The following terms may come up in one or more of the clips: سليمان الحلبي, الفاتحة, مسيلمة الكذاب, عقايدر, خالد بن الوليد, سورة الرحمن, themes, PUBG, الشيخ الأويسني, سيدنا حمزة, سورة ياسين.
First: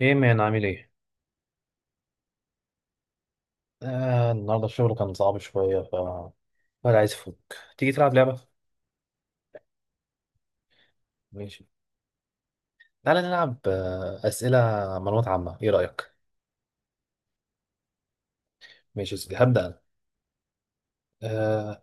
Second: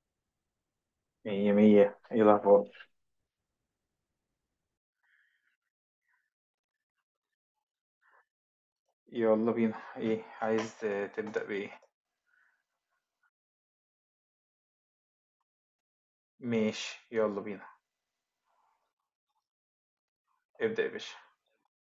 ايه مان، عامل ايه؟ مية مية. ايه الأخبار؟ النهارده الشغل كان صعب شوية، ولا عايز افك. تيجي تلعب لعبة؟ يلا بينا. ايه عايز تبدأ ماشي. بإيه؟ تعالى نلعب أسئلة معلومات عامة، ايه رأيك؟ ماشي، يلا بينا. ماشي يا سيدي، هبدأ أنا. ابدأ يا باشا. آه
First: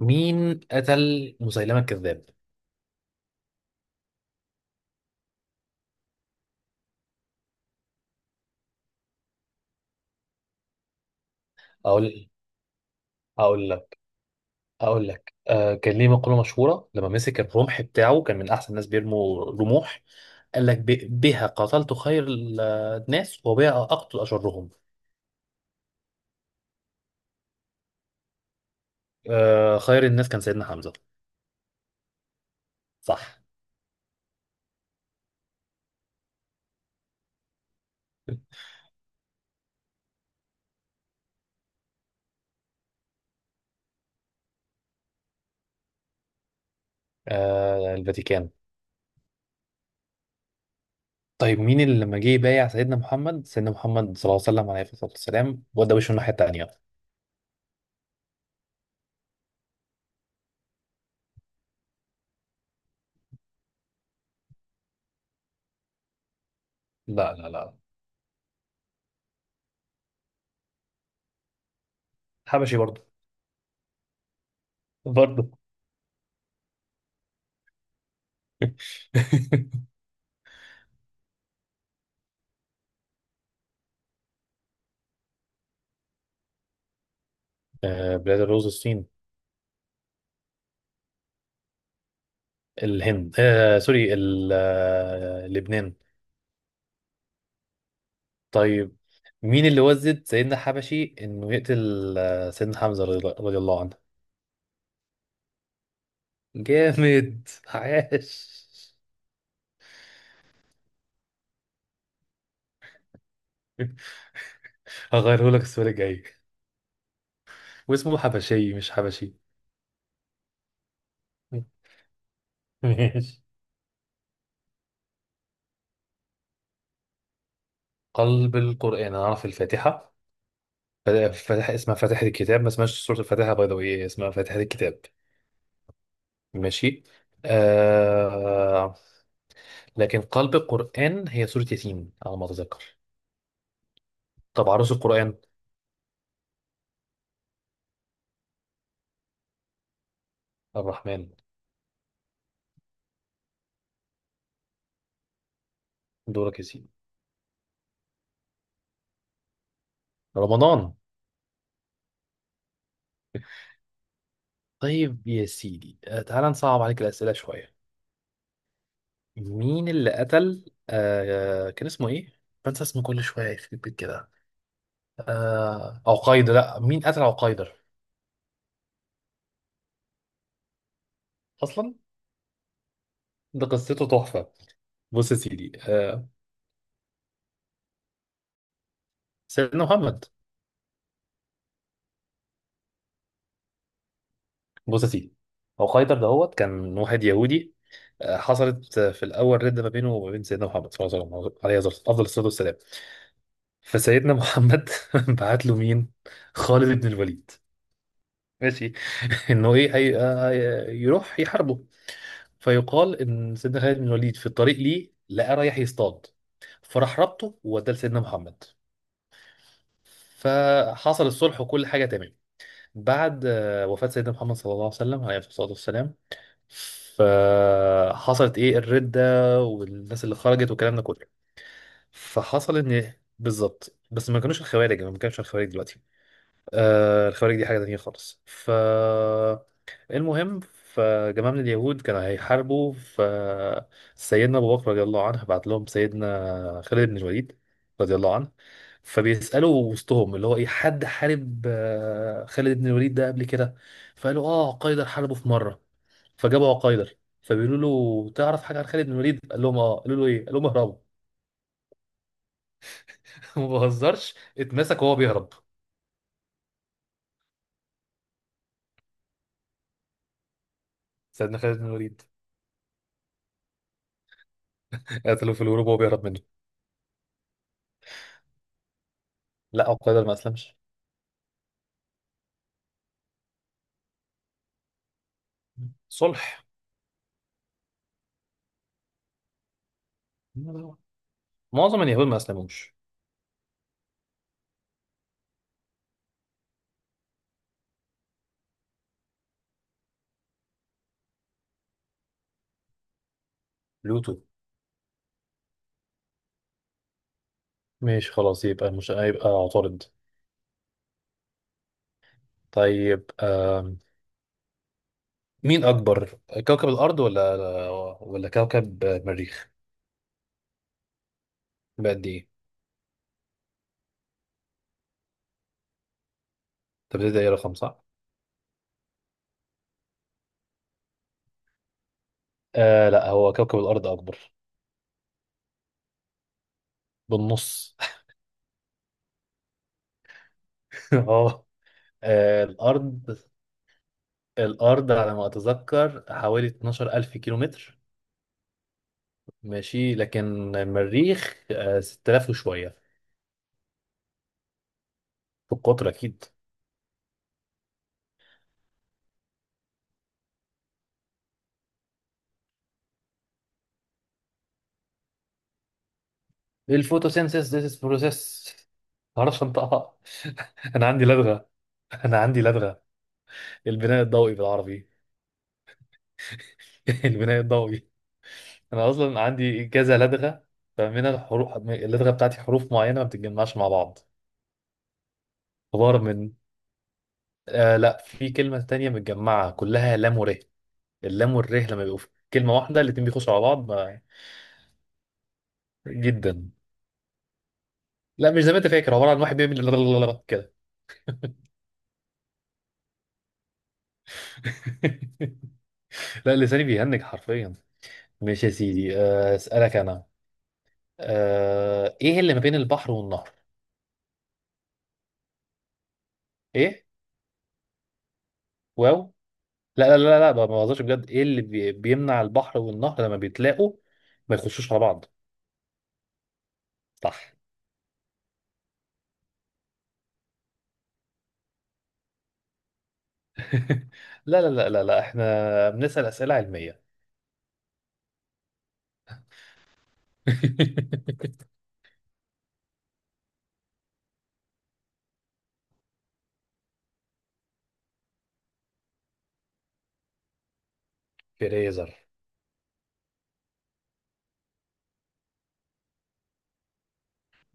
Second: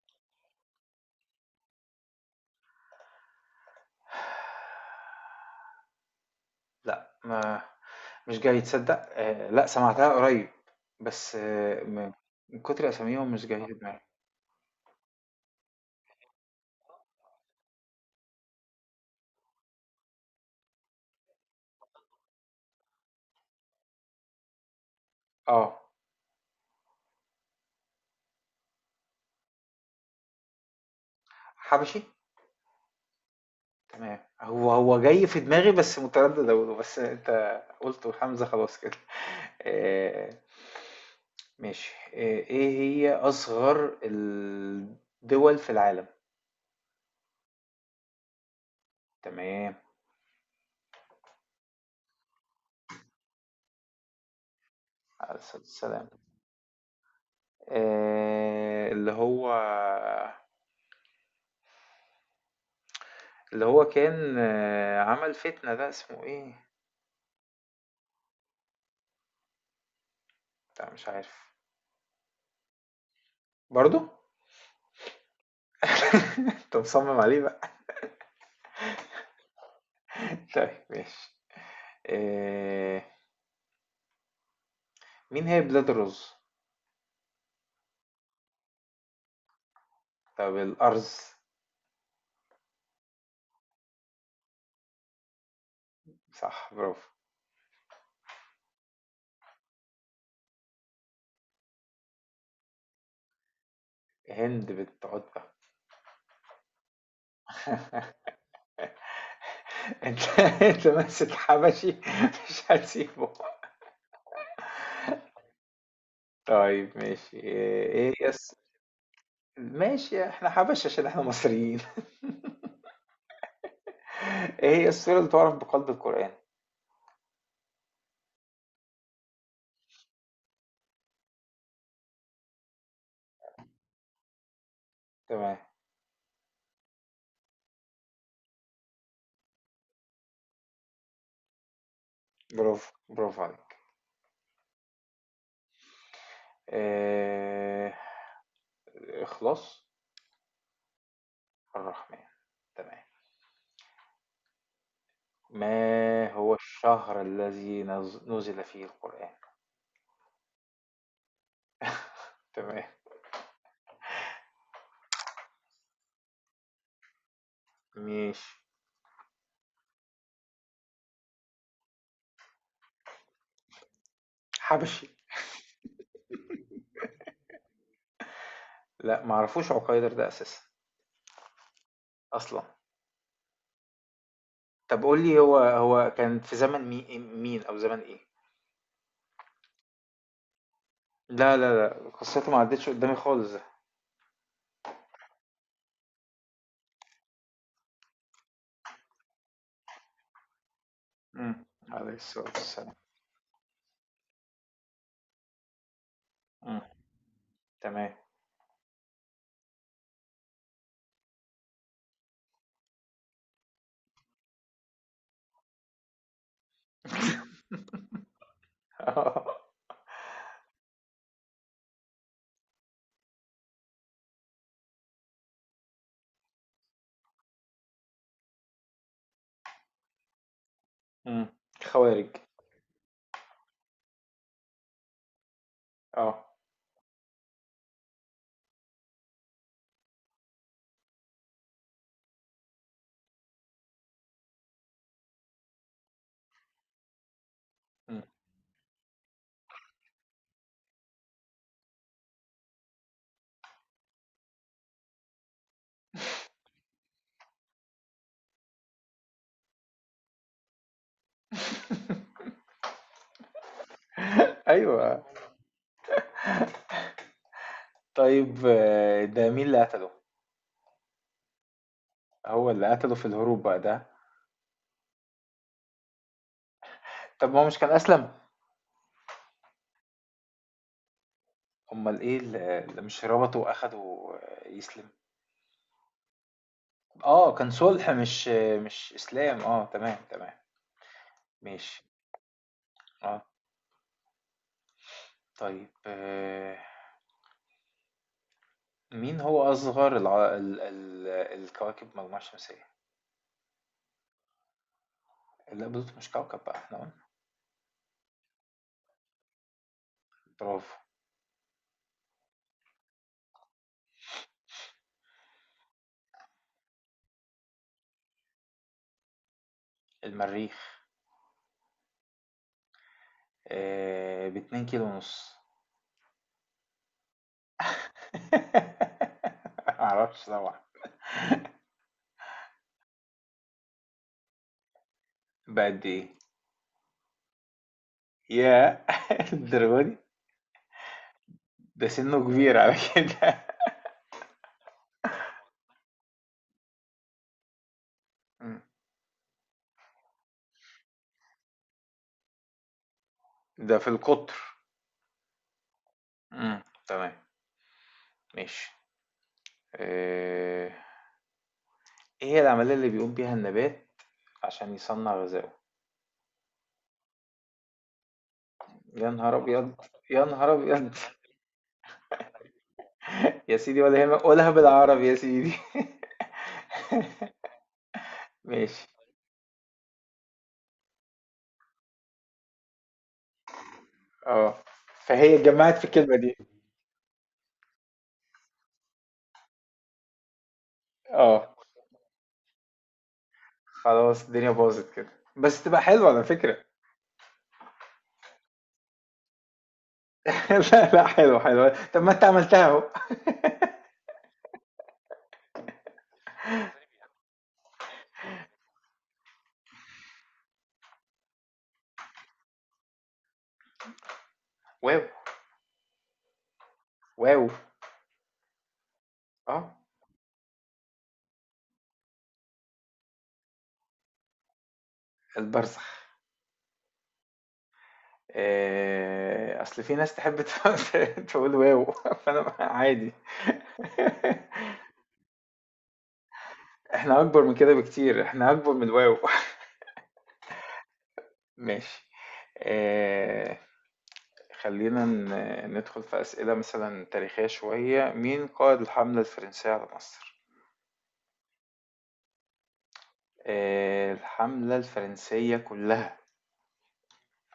مين قتل مسيلمة الكذاب؟ لا، ما مش جاي تصدق. لا، سمعتها قريب. بس أقول من كتر أساميهم مش جاي أقول في لك دماغي. كان ليه مقولة مشهورة، لما مسك الرمح بتاعه كان من أحسن الناس بيرموا رموح. قال لك: بها قتلت خير الناس، وبها أقتل أشرهم. اه، خير الناس كان سيدنا حمزة. حبشي. صح. تمام، هو هو جاي في دماغي بس متردد أقوله، بس أنت قلته حمزة خلاص كده. آه، ماشي. ايه هي أصغر الدول في العالم؟ الفاتيكان. تمام، طيب، مين اللي لما جه يبايع سيدنا محمد صلى الله عليه وسلم، عليه الصلاة عليه الصلاة والسلام، وده والسلام. وشه الناحية التانية؟ اللي هو كان، عمل فتنة ده اسمه ايه؟ لا، لا، لا، لا، مش عارف. حبشي برضه، برضو؟ برضه. انت مصمم عليه بقى. طيب ماشي. آه، مين هي بلاد الرز؟ بلاد الرز، الصين، طب الأرز. الهند، سوري، لبنان. صح، برافو. طيب، مين اللي وزد سيدنا حبشي انه يقتل سيدنا حمزة، رضي الله عنه؟ هند بنت عتبة. جامد. عاش. انت انت ماسك حبشي، مش هتسيبه. هغيره لك السؤال الجاي. طيب ماشي. ايه واسمه يس. حبشي مش حبشي. ماشي، احنا حبش عشان احنا مصريين. ماشي. ايه هي السورة اللي تعرف بقلب القرآن؟ قلب القرآن، أنا أعرف الفاتحة. اسمها فاتحة الكتاب، ما اسمهاش سورة الفاتحة، باي ذا واي اسمها فاتحة الكتاب. تمام. ماشي. آه لكن قلب القرآن هي سورة ياسين على ما أتذكر. برافو، برافو عليك. طب، عروس القرآن؟ آه... الإخلاص. الرحمن. الرحمن. تمام. ما هو دورك يا سيدي. الشهر الذي نزل فيه القرآن؟ رمضان. تمام، طيب يا سيدي، تعال نصعب عليك الأسئلة شوية. ماشي. مين اللي قتل، كان اسمه إيه؟ بنسى اسمه كل شوية، يخرب بيت كده. حبشي. لا، مين قتل عقيدر؟ لا، معرفوش عقيدر ده أساسا، أصلا. أصلا. ده قصته تحفة. طب قول بص يا لي، هو سيدي، هو كان في زمن مين أو زمن إيه؟ سيدنا محمد. لا لا لا، قصته ما عدتش قدامي خالص ده. بص يا سيدي، هو خيدر دهوت كان واحد يهودي. حصلت في الاول رده ما بينه وما بين سيدنا محمد صلى الله عليه وسلم، مم. عليه أفضل عليه أفضل الصلاه الصلاة والسلام. والسلام. فسيدنا محمد بعت له مين؟ مم. خالد بن الوليد. تمام. ماشي. انه ايه هي... آه، يروح يحاربه. فيقال ان سيدنا خالد بن الوليد في الطريق ليه لقى رايح يصطاد، فراح ربطه ووداه لسيدنا محمد. فحصل الصلح وكل حاجه تمام. بعد وفاه سيدنا محمد صلى الله عليه وسلم، عليه الصلاه والسلام، فحصلت، ايه، الردة، والناس اللي خرجت والكلام ده كله. مم. خوارج. فحصل ان، بالظبط، بس ما كانوش الخوارج، يعني ما كانش الخوارج دلوقتي. اه. الخوارج دي حاجة تانية خالص، المهم، فجماعة من اليهود كانوا هيحاربوا، فسيدنا أبو بكر رضي الله عنه بعت لهم سيدنا خالد بن الوليد رضي مم. الله عنه. فبيسألوا وسطهم، اللي هو إيه، حد حارب خالد بن الوليد ده قبل كده؟ فقالوا قيدر حاربه في مرة. فجابوا عقايدر، فبيقولوا له: تعرف حاجة عن خالد بن الوليد؟ قال لهم قالوا له إيه؟ قال لهم: اهربوا. ما بهزرش، اتمسك وهو ايوه. بيهرب. طيب. ده مين اللي قتله؟ سيدنا خالد بن الوليد. هو اللي قتله في الهروب بقى ده؟ قتلوه في الهروب وهو بيهرب منه. طب ما هو مش كان اسلم؟ لا، عقايدر ما أسلمش. امال ايه اللي مش ربطه واخده يسلم؟ صلح. اه، كان صلح، مش اسلام. اه، تمام تمام. معظم ماشي. اليهود ما اسلموش. اه. طيب. مين هو اصغر الكواكب المجموعة الشمسية؟ بلوتو. لا، بلوتو مش كوكب بقى، احنا قلنا. ماشي، خلاص، يبقى مش هيبقى عطارد. برافو. طيب، مين اكبر؟ كوكب الارض ولا كوكب المريخ؟ المريخ. بقد ايه؟ باتنين كيلو ونص. طب ده ايه، رقم صح؟ معرفش طبعا. لا، هو كوكب الارض اكبر. بقد ايه؟ بالنص. ياه، الدرجة دي! اه. ده سنه آه، كبير على الارض كده. الارض على ما اتذكر حوالي 12000 كيلومتر. مم. ماشي، لكن المريخ 6000 وشويه. ده في القطر. في القطر اكيد. مم، تمام. ماشي. آه، ايه هي العملية اللي بيقوم بيها النبات عشان يصنع غذائه؟ الفوتوسينثيس، ذيس بروسيس. يا ما نهار اعرفش ابيض! انطقها. يا نهار انا ابيض! عندي لدغه، انا عندي لدغه. يا سيدي ولا البناء يهمك، الضوئي قولها بالعربي. بالعربي يا سيدي. البناء الضوئي. ماشي. انا اصلا عندي كذا لدغه. فمن الحروف اللدغه بتاعتي، حروف معينه ما بتتجمعش مع بعض. اه، فهي اتجمعت في عباره الكلمة من دي. لا، في كلمه تانية متجمعه كلها لام وره. اللام اه، والره لما بيبقوا في كلمه واحده، الاتنين بيخشوا على بعض خلاص الدنيا باظت كده، بس تبقى حلوة على جدا. فكرة. لا، مش زي ما انت فاكر، عباره عن واحد بيعمل كده. لا لا، حلوة حلوة، طب ما انت عملتها اهو. لا، لساني بيهنج حرفيا. ماشي يا سيدي، اسالك انا. ايه اللي ما بين البحر والنهر؟ واو. ايه؟ واو. واو؟ اه، لا، لا، لا، لا، ما بهزرش بجد، ايه اللي بيمنع البحر والنهر لما بيتلاقوا ما يخشوش على بعض؟ البرزخ. صح. اصل في ناس تحب تقول واو، فانا عادي. لا، لا، لا، لا، لا، احنا بنسال اسئله علميه. احنا اكبر من كده بكتير، احنا اكبر من واو. ماشي. آه، خلينا ندخل في اسئله مثلا تاريخيه شويه. مين قائد الحمله الفرنسيه على مصر؟ فريزر. الحمله الفرنسيه كلها.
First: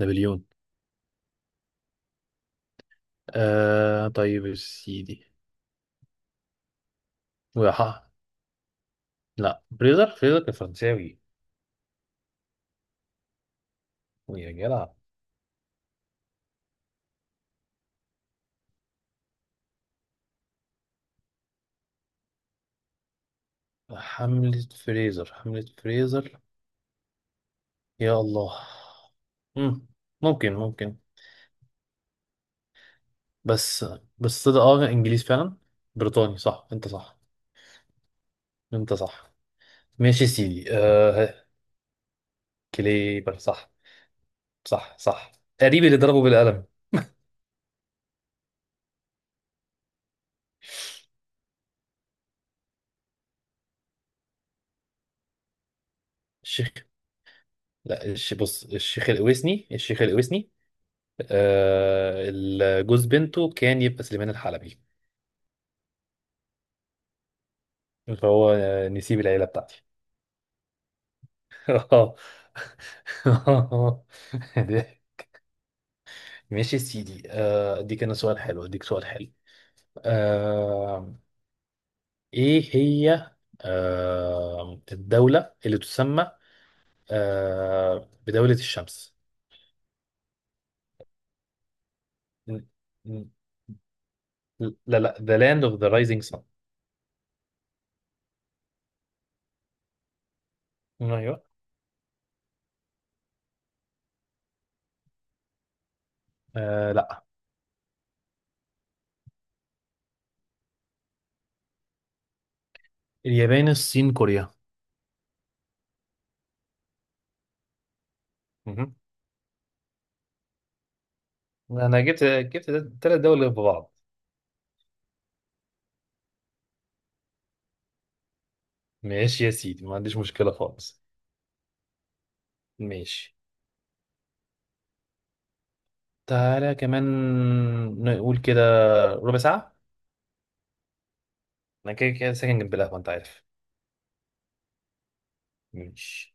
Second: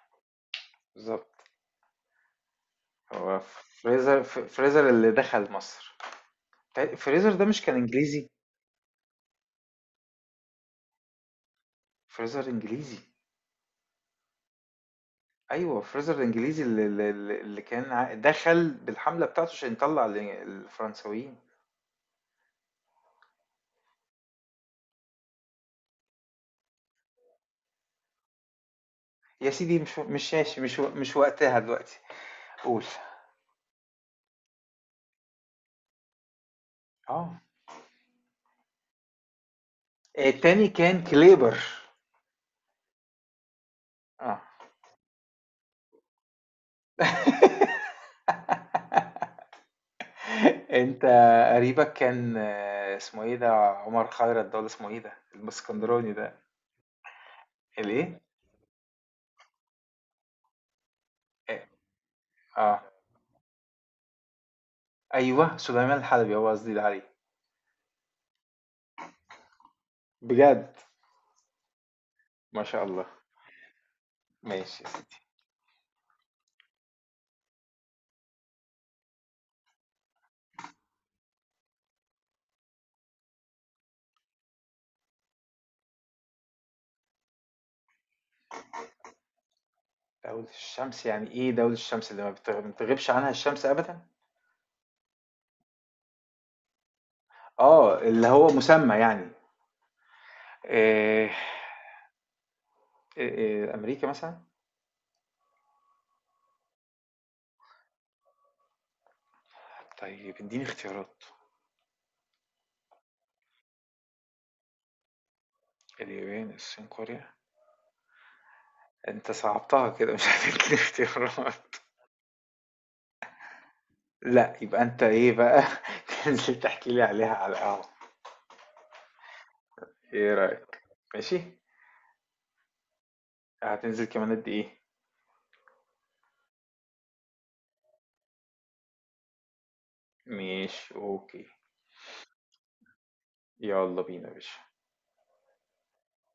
نابليون. بالظبط. هو فريزر، طيب يا فريزر اللي سيدي. دخل مصر؟ فريزر ده مش كان وح... انجليزي؟ لا، فريزر كان فرنساوي. فريزر انجليزي. يا جدع، أيوه، فرايزر الإنجليزي اللي كان دخل بالحملة بتاعته عشان يطلع الفرنساويين. حملة فريزر، حملة فريزر، يا الله. يا سيدي، مم. مش ممكن، ماشي، ممكن. مش وقتها دلوقتي. قول. بس، ده انجليز فعلا. بريطاني، صح، انت صح. اه، انت صح. ماشي يا سيدي. التاني كان كليبر. كليبر صح. اه، صح، صح. قريب اللي ضربه بالقلم. انت قريبك كان اسمه ايه ده؟ عمر خيرت ده ولا اسمه ايه ده الاسكندراني ده؟ الشيخ. لا، الايه؟ بص، الشيخ الأويسني، الشيخ الأويسني. اه. آه. جوز بنته كان يبقى سليمان الحلبي. ايوه، سليمان الحلبي هو قصدي ده عليه. فهو نسيب العيلة بتاعتي. بجد؟ اه. ما شاء الله. ماشي. ماشي يا سيدي، اديك انا سؤال حلو، اديك سؤال حلو. آه، إيه هي الدولة اللي تسمى بدولة الشمس؟ دولة الشمس يعني إيه؟ دولة الشمس اللي م- ما بتغيبش عنها م- الشمس أبدا؟ لا، لا، The Land of the Rising Sun. اللي هو مسمى، يعني إيه؟ أيوه. إيه، أمريكا مثلا؟ لا، طيب، إديني اختيارات. اليابان، الصين، كوريا. اليابان، الصين، كوريا؟ مهم. أنت صعبتها كده، مش هتديني اختيارات. أنا جبت 3 دول في بعض. لا، يبقى أنت إيه بقى، تنزل تحكي لي عليها على القهوة. ماشي يا سيدي، ما عنديش إيه مشكلة رأيك؟ خالص. ماشي؟ ماشي. هتنزل كمان قد إيه؟ تعالى كمان، نقول كده ربع ساعة. ماشي أوكي. أنا كده كده ساكن جنب القهوة، أنت عارف. يلا بينا يا باشا. ماشي.